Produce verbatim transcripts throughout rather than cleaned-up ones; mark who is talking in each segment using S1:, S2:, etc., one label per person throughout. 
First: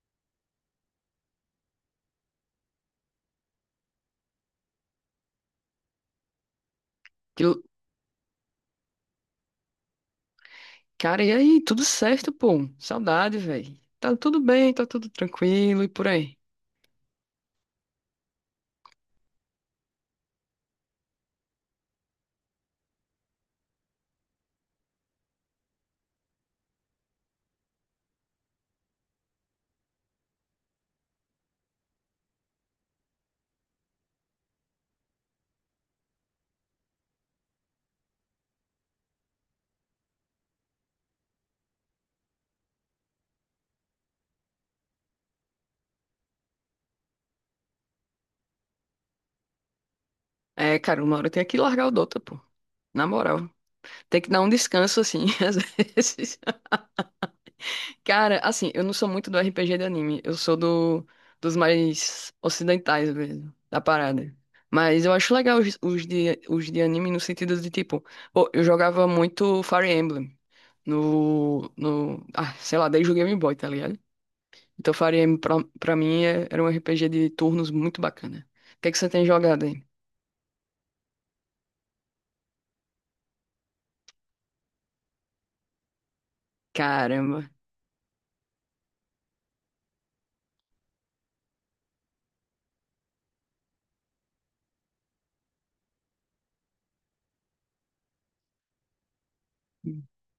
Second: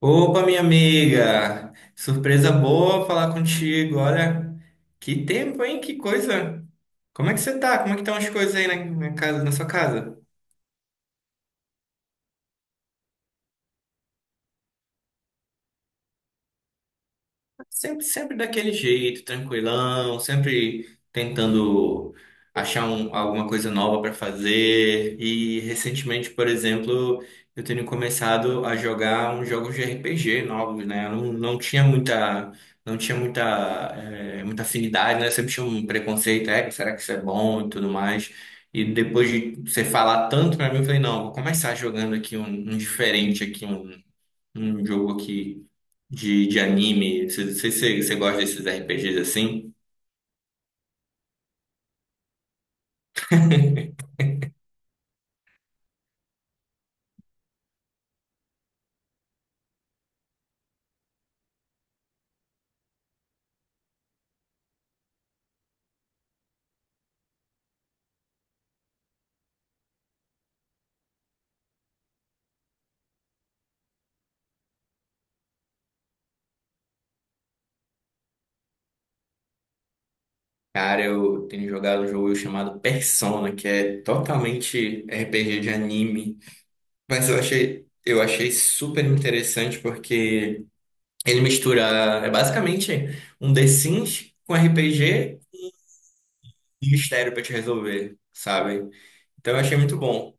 S1: Opa, minha amiga! Surpresa boa falar contigo. Olha, que tempo, hein? Que coisa! Como é que
S2: Que l-
S1: você tá? Como é que estão as coisas aí na, na casa, na sua casa?
S2: Cara, e aí? Tudo certo, pô? Saudade, velho. Tá tudo bem, tá tudo tranquilo e por aí.
S1: Sempre, sempre daquele jeito, tranquilão, sempre tentando achar um- alguma coisa nova para fazer. E recentemente, por exemplo, eu tenho começado a jogar uns jogos de R P G novos, né? Eu não, não tinha muita, não tinha muita, eh, muita afinidade, né? Eu sempre tinha um preconceito, é, será que isso é bom e tudo mais. E depois de você falar tanto para mim, eu falei, não, vou começar jogando aqui um, um diferente aqui, um, um jogo aqui de, de anime. Você você- você- você gosta desses R P Gs assim?
S2: É, cara, uma hora tem que largar o Dota, pô. Na moral. Tem que dar um descanso, assim, às vezes. Cara, assim, eu não sou muito do R P G de anime. Eu sou do, dos mais ocidentais mesmo, da parada. Mas eu acho legal os, os de, os de anime no sentido de, tipo... Pô, eu jogava muito Fire Emblem no, no, ah, sei lá, desde o Game Boy, tá ligado? Então, Fire Emblem pra, pra mim é- era um R P G de turnos muito bacana. O que é que você tem jogado aí?
S1: Cara, eu tenho jogado um jogo chamado Persona, que é totalmente R P G de anime. Mas eu
S2: Caramba.
S1: achei, eu achei super interessante porque ele mistura, é basicamente um The Sims com R P G e mistério pra te resolver, sabe? Então eu achei muito bom.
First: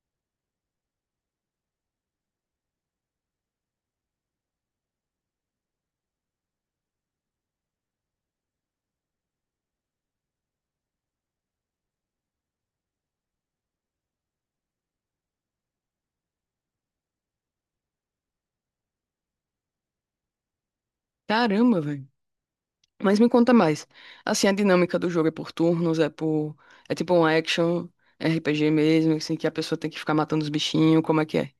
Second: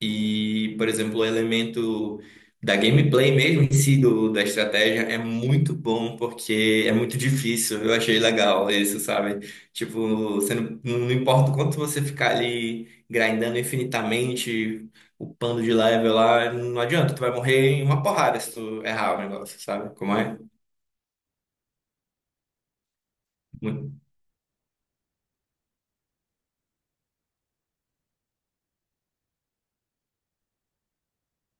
S1: E, por exemplo, o elemento da gameplay mesmo em si, do, da estratégia, é muito bom porque é muito difícil. Eu achei legal isso, sabe? Tipo, você não, não importa o quanto você ficar ali grindando infinitamente, upando de level lá, não adianta, tu vai morrer em uma porrada se tu errar o negócio, sabe? Como é?
S2: Caramba, velho. Mas me conta mais. Assim, a dinâmica do jogo é por turnos, é por. É tipo um action R P G mesmo, assim, que a pessoa tem que ficar matando os bichinhos, como é que é?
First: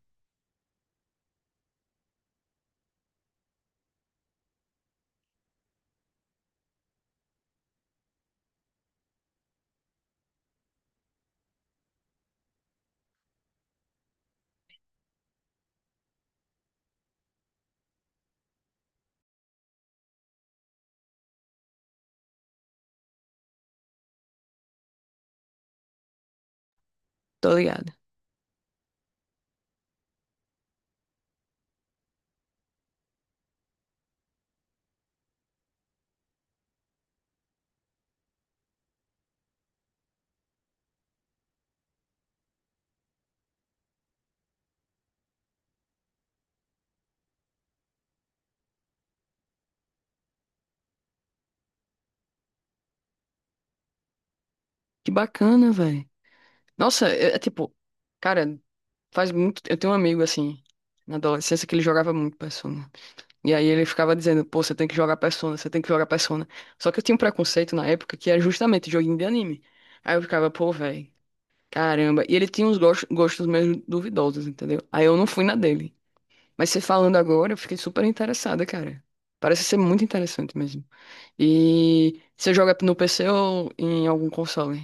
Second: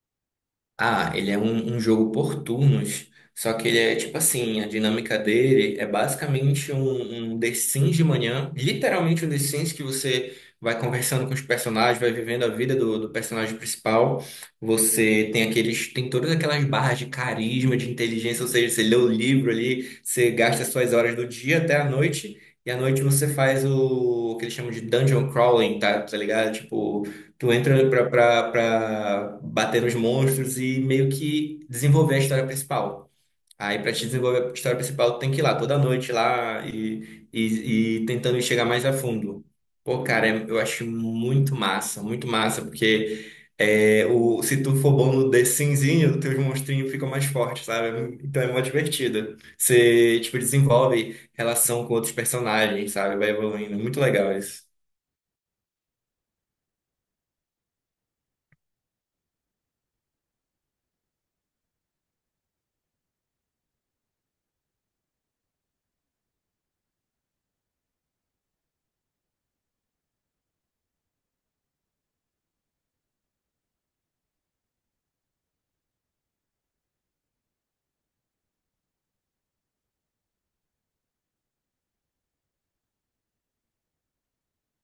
S1: Ah, ele é um, um jogo por turnos, só que ele é tipo assim, a dinâmica dele é basicamente um, um The Sims de manhã, literalmente um The Sims que você vai conversando com os personagens, vai vivendo a vida do, do personagem principal. Você tem aqueles, tem todas aquelas barras de carisma, de inteligência, ou seja, você lê o livro ali, você gasta suas horas do dia até a noite, e à noite você faz o, o que eles chamam de dungeon crawling, tá? Tá ligado? Tipo, tu
S2: Tô
S1: entra
S2: ligado.
S1: pra, pra, pra bater nos monstros e meio que desenvolver a história principal. Aí pra te desenvolver a história principal, tu tem que ir lá toda noite lá e, e, e tentando chegar mais a fundo. Pô, cara, é- eu acho muito massa, muito massa, porque é, o, se tu for bom no The Simzinho, teus monstrinhos ficam mais fortes, sabe? Então é mó divertido. Você, tipo, desenvolve relação com outros personagens, sabe? Vai evoluindo. É muito legal isso.
S2: Que bacana, velho. Nossa, é, é tipo. Cara, faz muito. Eu tenho um amigo, assim, na adolescência, que ele jogava muito Persona. E aí ele ficava dizendo, pô, você tem que jogar Persona, você tem que jogar Persona. Só que eu tinha um preconceito na época que era justamente joguinho de anime. Aí eu ficava, pô, velho, caramba. E ele tinha uns gos- gostos meio duvidosos, entendeu? Aí eu não fui na dele. Mas você falando agora, eu fiquei super interessada, cara. Parece ser muito interessante mesmo. E você joga no P C ou em algum console?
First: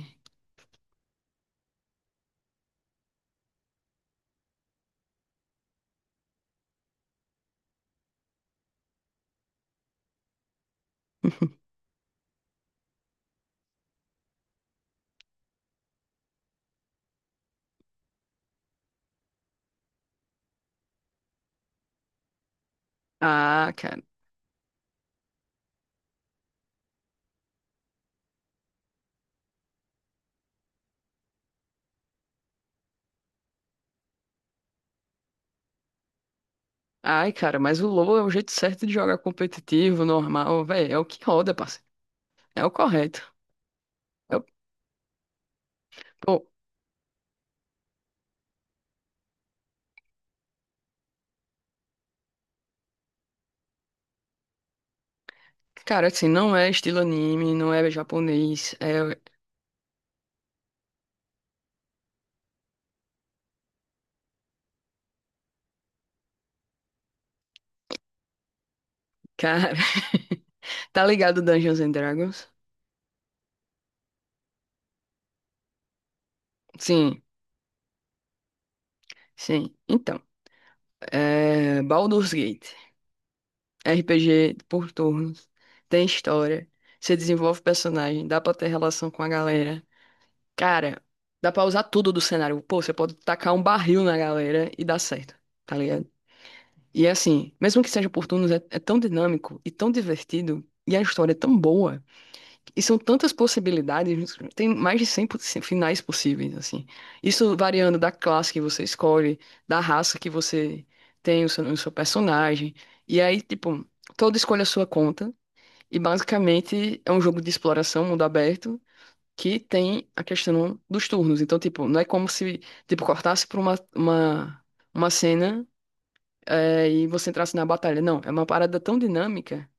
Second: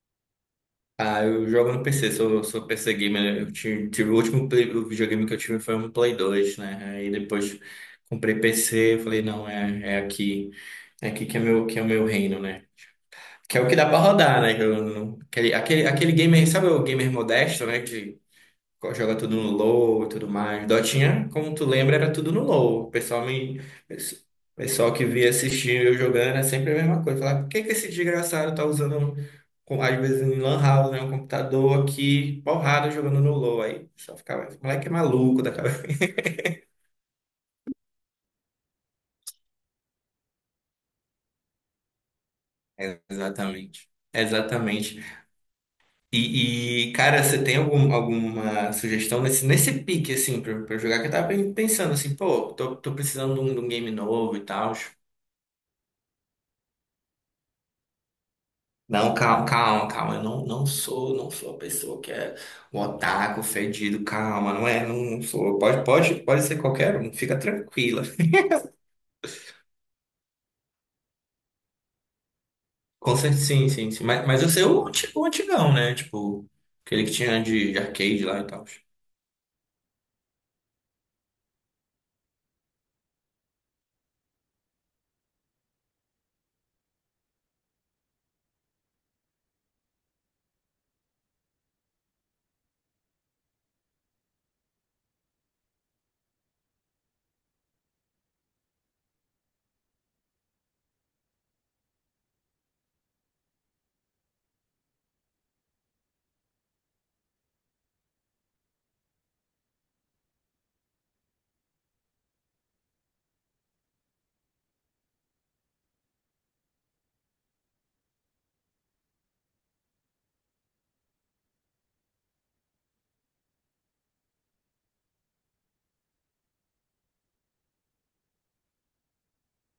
S1: Ah, eu jogo no P C, sou, sou P C gamer. Eu tive, tive o último play- o videogame que eu tive foi um Play dois, né? Aí depois comprei P C, eu falei, não, é, é aqui, é aqui que é meu, que é o meu reino, né? Que é o que dá pra rodar, né? Que eu não- aquele, aquele, aquele gamer, sabe, o gamer modesto, né? Joga tudo no low e tudo mais. Dotinha, como tu lembra, era tudo no low. O pessoal me.
S2: Ah, cara.
S1: O pessoal que via assistir eu jogando é sempre a mesma coisa. Falar, por que que esse desgraçado tá usando, um, com- às vezes, em lan house, né? Um computador aqui, porrada, jogando no low. Aí só ficava, esse moleque é maluco da cabeça.
S2: Ai, cara, mas o LoL é o jeito certo de jogar competitivo, normal, velho. É o que roda, parceiro. É o
S1: É,
S2: correto.
S1: exatamente.
S2: É o-
S1: Exatamente.
S2: Pô,
S1: E, e, cara, você tem algum, alguma sugestão nesse, nesse pique, assim, pra, pra eu jogar? Que eu tava pen- pensando assim, pô, tô, tô precisando de um, de um game novo e tal.
S2: cara, assim, não é estilo anime, não é japonês,
S1: Não,
S2: é...
S1: calma, calma, calma. Eu não, não sou, não sou a pessoa que é o otaku fedido. Calma, não é, não, não sou. Pode, pode, pode ser qualquer um. Fica tranquila.
S2: Cara, tá ligado Dungeons and Dragons?
S1: Com certeza, sim, sim, sim. Mas, mas eu sei o anti- o antigão, né? Tipo, aquele que
S2: Sim,
S1: tinha de, de arcade lá e tal.
S2: sim. Então, é... Baldur's Gate, R P G por turnos, tem história, você desenvolve personagem, dá pra ter relação com a galera. Cara, dá pra usar tudo do cenário. Pô, você pode tacar um barril na galera e dá certo, tá ligado? E assim, mesmo que seja por turnos, é, é tão dinâmico e tão divertido, e a história é tão boa. E são tantas possibilidades, tem mais de cem possi- finais possíveis, assim. Isso variando da classe que você escolhe, da raça que você tem o seu, o seu personagem. E aí, tipo, todo escolhe a sua conta. E basicamente é um jogo de exploração, mundo aberto, que tem a questão dos turnos. Então, tipo, não é como se, tipo, cortasse por uma, uma, uma cena, eh, e você entrasse na batalha. Não, é uma parada tão dinâmica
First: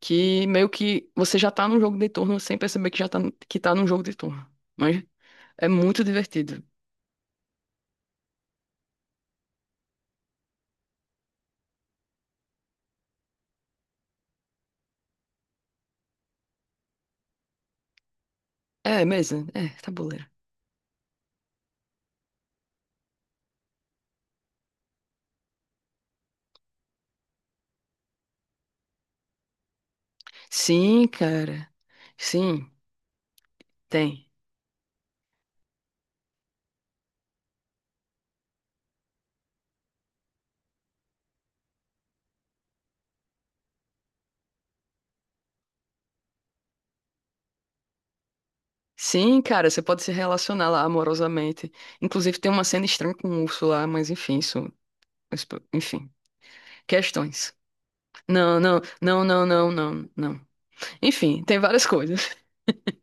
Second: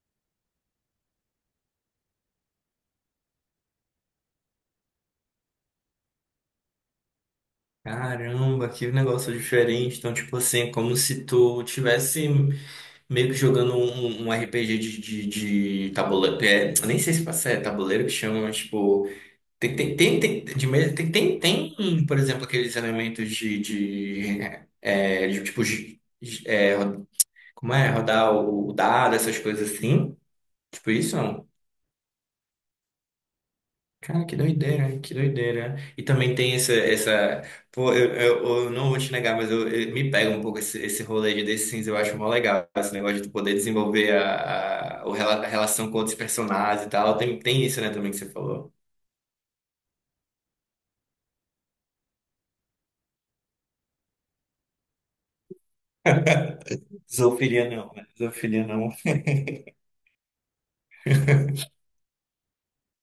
S2: que meio que você já tá num jogo de turno sem perceber que já tá, que tá num jogo de turno. Mas é muito divertido.
S1: Caramba, que negócio diferente. Então, tipo assim, é como se tu tivesse meio que jogando um, um R P G de, de, de tabuleiro. É, eu nem sei se passa- é tabuleiro que chama, mas
S2: É,
S1: tipo.
S2: mesa, é,
S1: Tem, tem, tem,
S2: tabuleiro.
S1: tem, de mesa, tem, tem, tem, por exemplo, aqueles elementos de, de, é, de, tipo, de- de- é, ro- como é, rodar o, o dado, essas coisas assim. Tipo
S2: Sim,
S1: isso, não?
S2: cara. Sim, tem.
S1: Cara, que doideira, que doideira. E também tem essa, essa, pô, eu, eu, eu não vou te negar, mas eu, eu- me pega um pouco esse, esse rolê de The Sims, eu acho mó legal, esse negócio de tu poder desenvolver a, a, o rela- a relação com outros personagens e tal. Tem, tem isso, né, também que você falou.
S2: Sim, cara, você pode se relacionar lá amorosamente. Inclusive tem uma cena estranha com o urso lá, mas enfim, isso, isso- enfim, questões.
S1: Zoofilia não, né?
S2: Não,
S1: Zoofilia
S2: não,
S1: não.
S2: não, não, não, não, não. Enfim, tem várias coisas.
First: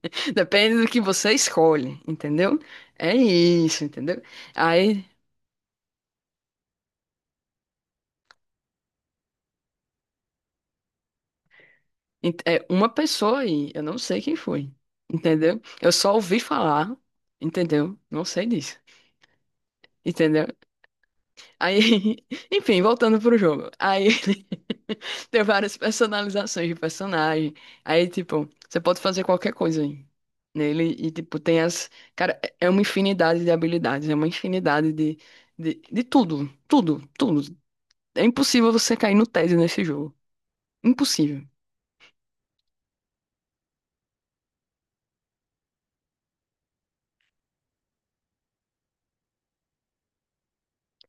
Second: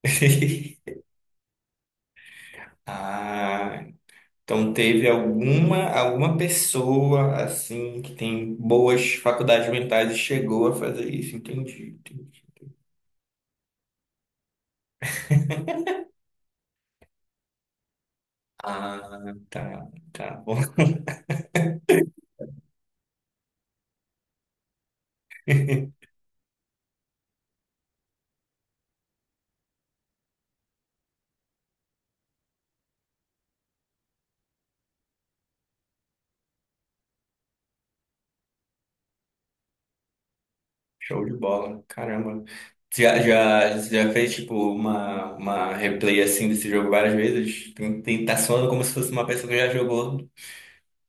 S2: Depende do que você escolhe, entendeu? É isso,
S1: Ah,
S2: entendeu?
S1: então
S2: Aí
S1: teve alguma alguma pessoa assim que tem boas faculdades mentais e chegou a fazer isso, entendi, entendi.
S2: Ent- É uma pessoa aí, eu não sei quem foi, entendeu? Eu só ouvi falar, entendeu? Não sei disso,
S1: Ah, tá, tá
S2: entendeu?
S1: bom.
S2: Aí, enfim, voltando pro jogo. Aí tem várias personalizações de personagem. Aí, tipo, você pode fazer qualquer coisa aí nele e, tipo, tem as. Cara, é é uma infinidade de habilidades, é uma infinidade de, de, de tudo, tudo, tudo. É impossível você cair no tédio nesse jogo.
S1: Show de
S2: Impossível.
S1: bola, caramba. Já, já, já fez tipo uma, uma replay assim desse jogo várias vezes? Tem, tem, tá soando como se fosse uma pessoa que já jogou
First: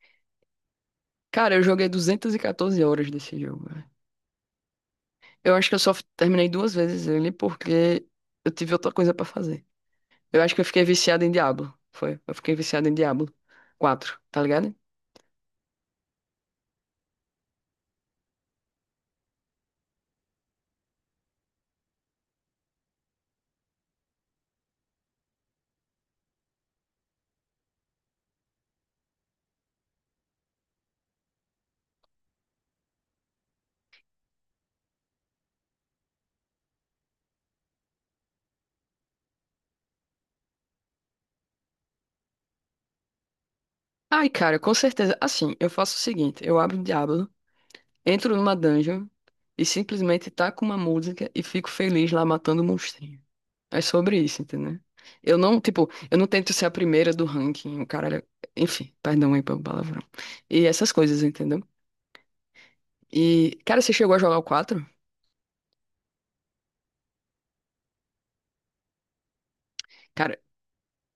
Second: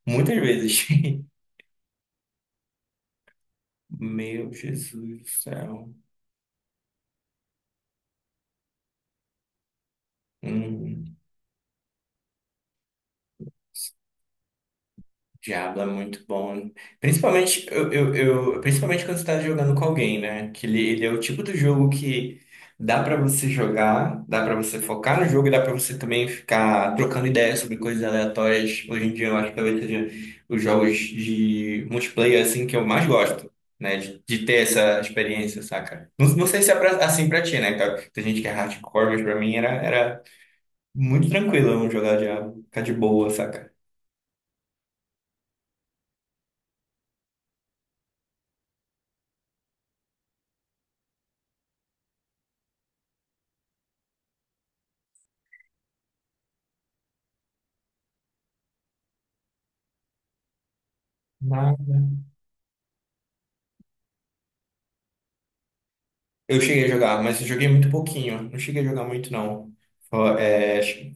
S1: muitas vezes.
S2: Cara, eu joguei duzentas e catorze horas desse jogo.
S1: Meu Jesus do
S2: Eu acho que eu
S1: céu.
S2: só terminei duas vezes ele porque eu tive outra coisa pra fazer. Eu acho que eu fiquei
S1: Uhum.
S2: viciado em Diablo. Foi. Eu fiquei viciado em Diablo quatro, tá ligado?
S1: Diablo é muito bom. Principalmente, eu, eu, eu- principalmente quando você tá jogando com alguém, né? Que ele, ele é o tipo do jogo que dá pra você jogar, dá pra você focar no jogo e dá pra você também ficar trocando ideias sobre coisas aleatórias. Hoje em dia eu acho que talvez seja os jogos de multiplayer assim que eu mais gosto, né? De, de ter essa experiência, saca? Não, não sei se é pra- assim pra ti, né? Tá. Tem gente que é hardcore, mas pra mim era, era muito tranquilo eu não jogar Diablo, ficar de boa, saca?
S2: Ai, cara, com certeza. Assim, eu faço o seguinte: eu abro o Diablo, entro numa dungeon e simplesmente taco uma música e fico feliz lá matando o monstrinho. É sobre isso, entendeu? Eu não, tipo, eu não tento ser a primeira do ranking, o cara. Enfim, perdão aí pelo palavrão. E essas coisas, entendeu? E, cara, você chegou a jogar o quatro,
S1: Eu cheguei a jogar, mas eu joguei muito pouquinho. Não cheguei a jogar muito, não.
S2: cara.
S1: Ó, é, acho-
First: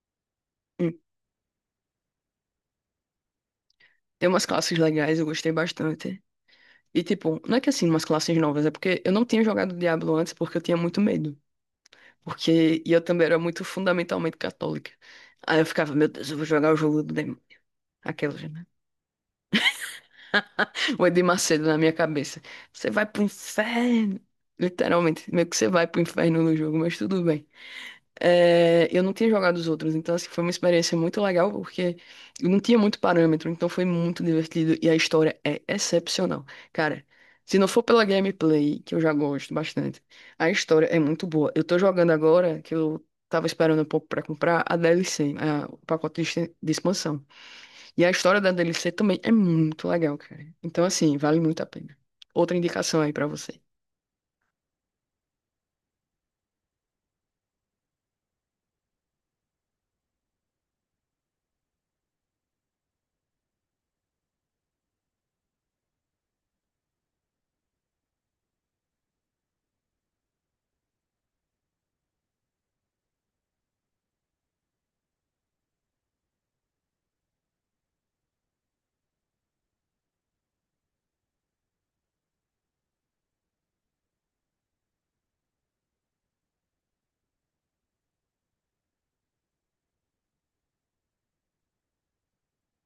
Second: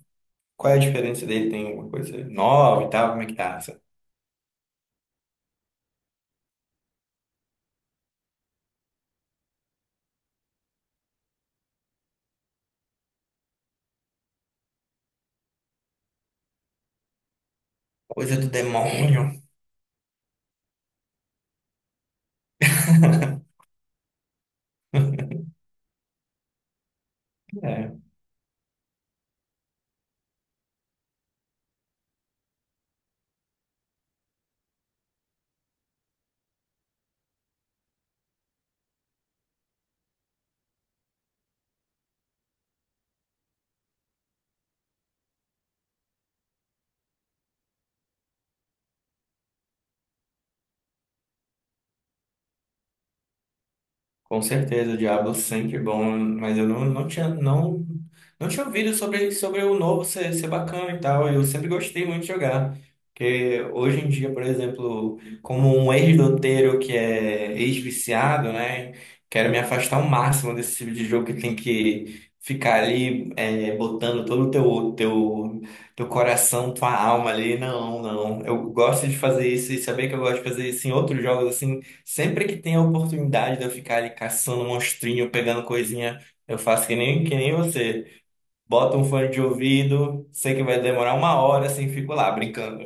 S1: qual é a diferença dele? Tem alguma coisa nova e tal? Como é que tá? Essa
S2: Tem umas classes legais, eu gostei bastante. E, tipo, não é que assim, umas classes novas, é porque eu não tinha jogado Diablo antes porque eu tinha muito medo. Porque e eu também era muito fundamentalmente católica. Aí eu ficava, meu Deus, eu vou jogar o jogo do demônio.
S1: coisa
S2: Aquelas,
S1: do
S2: né?
S1: demônio.
S2: O Edir Macedo na minha cabeça. Você vai pro inferno. Literalmente, meio que você vai pro inferno no jogo, mas tudo bem.
S1: É.
S2: É, eu não tinha jogado os outros, então assim, foi uma experiência muito legal porque eu não tinha muito parâmetro, então foi muito divertido e a história é excepcional. Cara, se não for pela gameplay, que eu já gosto bastante, a história é muito boa. Eu tô jogando agora, que eu tava esperando um pouco pra comprar, a D L C, a- o pacote de, exten- de expansão. E a história da D L C também é muito legal, cara. Então assim, vale muito a pena. Outra indicação aí pra você.
S1: Com certeza, o Diablo sempre é bom, mas eu não, não tinha, não, não tinha ouvido sobre, sobre o novo ser, ser bacana e tal. Eu sempre gostei muito de jogar. Porque hoje em dia, por exemplo, como um ex-doteiro que é ex-viciado, né? Quero me afastar ao máximo desse tipo de jogo que tem que ficar ali é, botando todo o teu, teu, teu coração, tua alma ali. Não, não. Eu gosto de fazer isso e saber que eu gosto de fazer isso em outros jogos assim. Sempre que tem a oportunidade de eu ficar ali caçando monstrinho, pegando coisinha, eu faço que nem, que nem você. Bota um fone de ouvido, sei que vai demorar uma hora, assim, fico lá brincando.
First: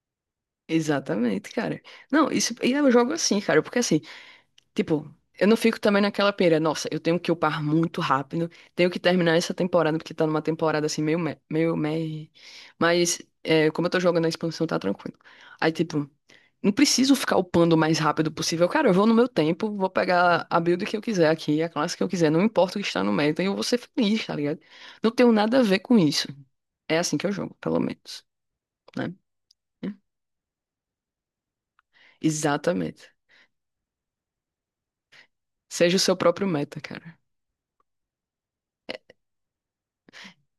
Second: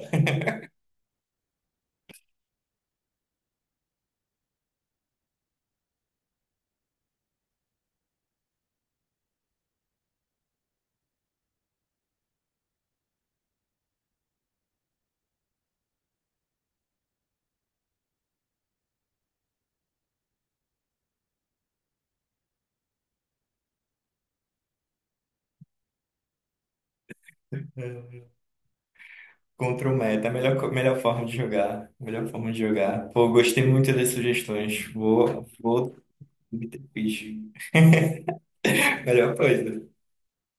S2: Exatamente, cara. Não, isso, e eu jogo assim, cara, porque assim, tipo, eu não fico também naquela pira, nossa, eu tenho que upar muito rápido, tenho que terminar essa temporada, porque tá numa temporada assim, meio, me- meio, meio. Mas, é, como eu tô jogando a expansão, tá tranquilo. Aí, tipo, não preciso ficar upando o mais rápido possível. Cara, eu vou no meu tempo, vou pegar a build que eu quiser aqui, a classe que eu quiser, não importa o que está no meta, e eu vou ser feliz, tá ligado? Não tenho nada a ver com isso. É assim que eu jogo, pelo menos,
S1: É.
S2: né?
S1: Contra o meta, é a melhor, co- melhor forma de jogar. Melhor forma de jogar.
S2: Exatamente.
S1: Pô, gostei muito das sugestões. Vou, vou,
S2: Seja o seu próprio
S1: me
S2: meta,
S1: ter-
S2: cara.
S1: fiz. Melhor coisa.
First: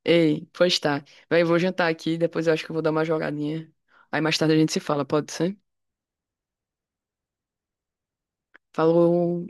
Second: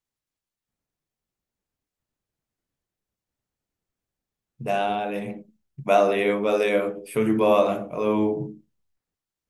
S2: Ei, pois tá. Véi, vou jantar aqui, depois eu acho que eu vou dar uma jogadinha. Aí mais tarde a gente se fala, pode
S1: Dale.
S2: ser?
S1: Valeu, valeu. Show de bola. Falou.
S2: Falou.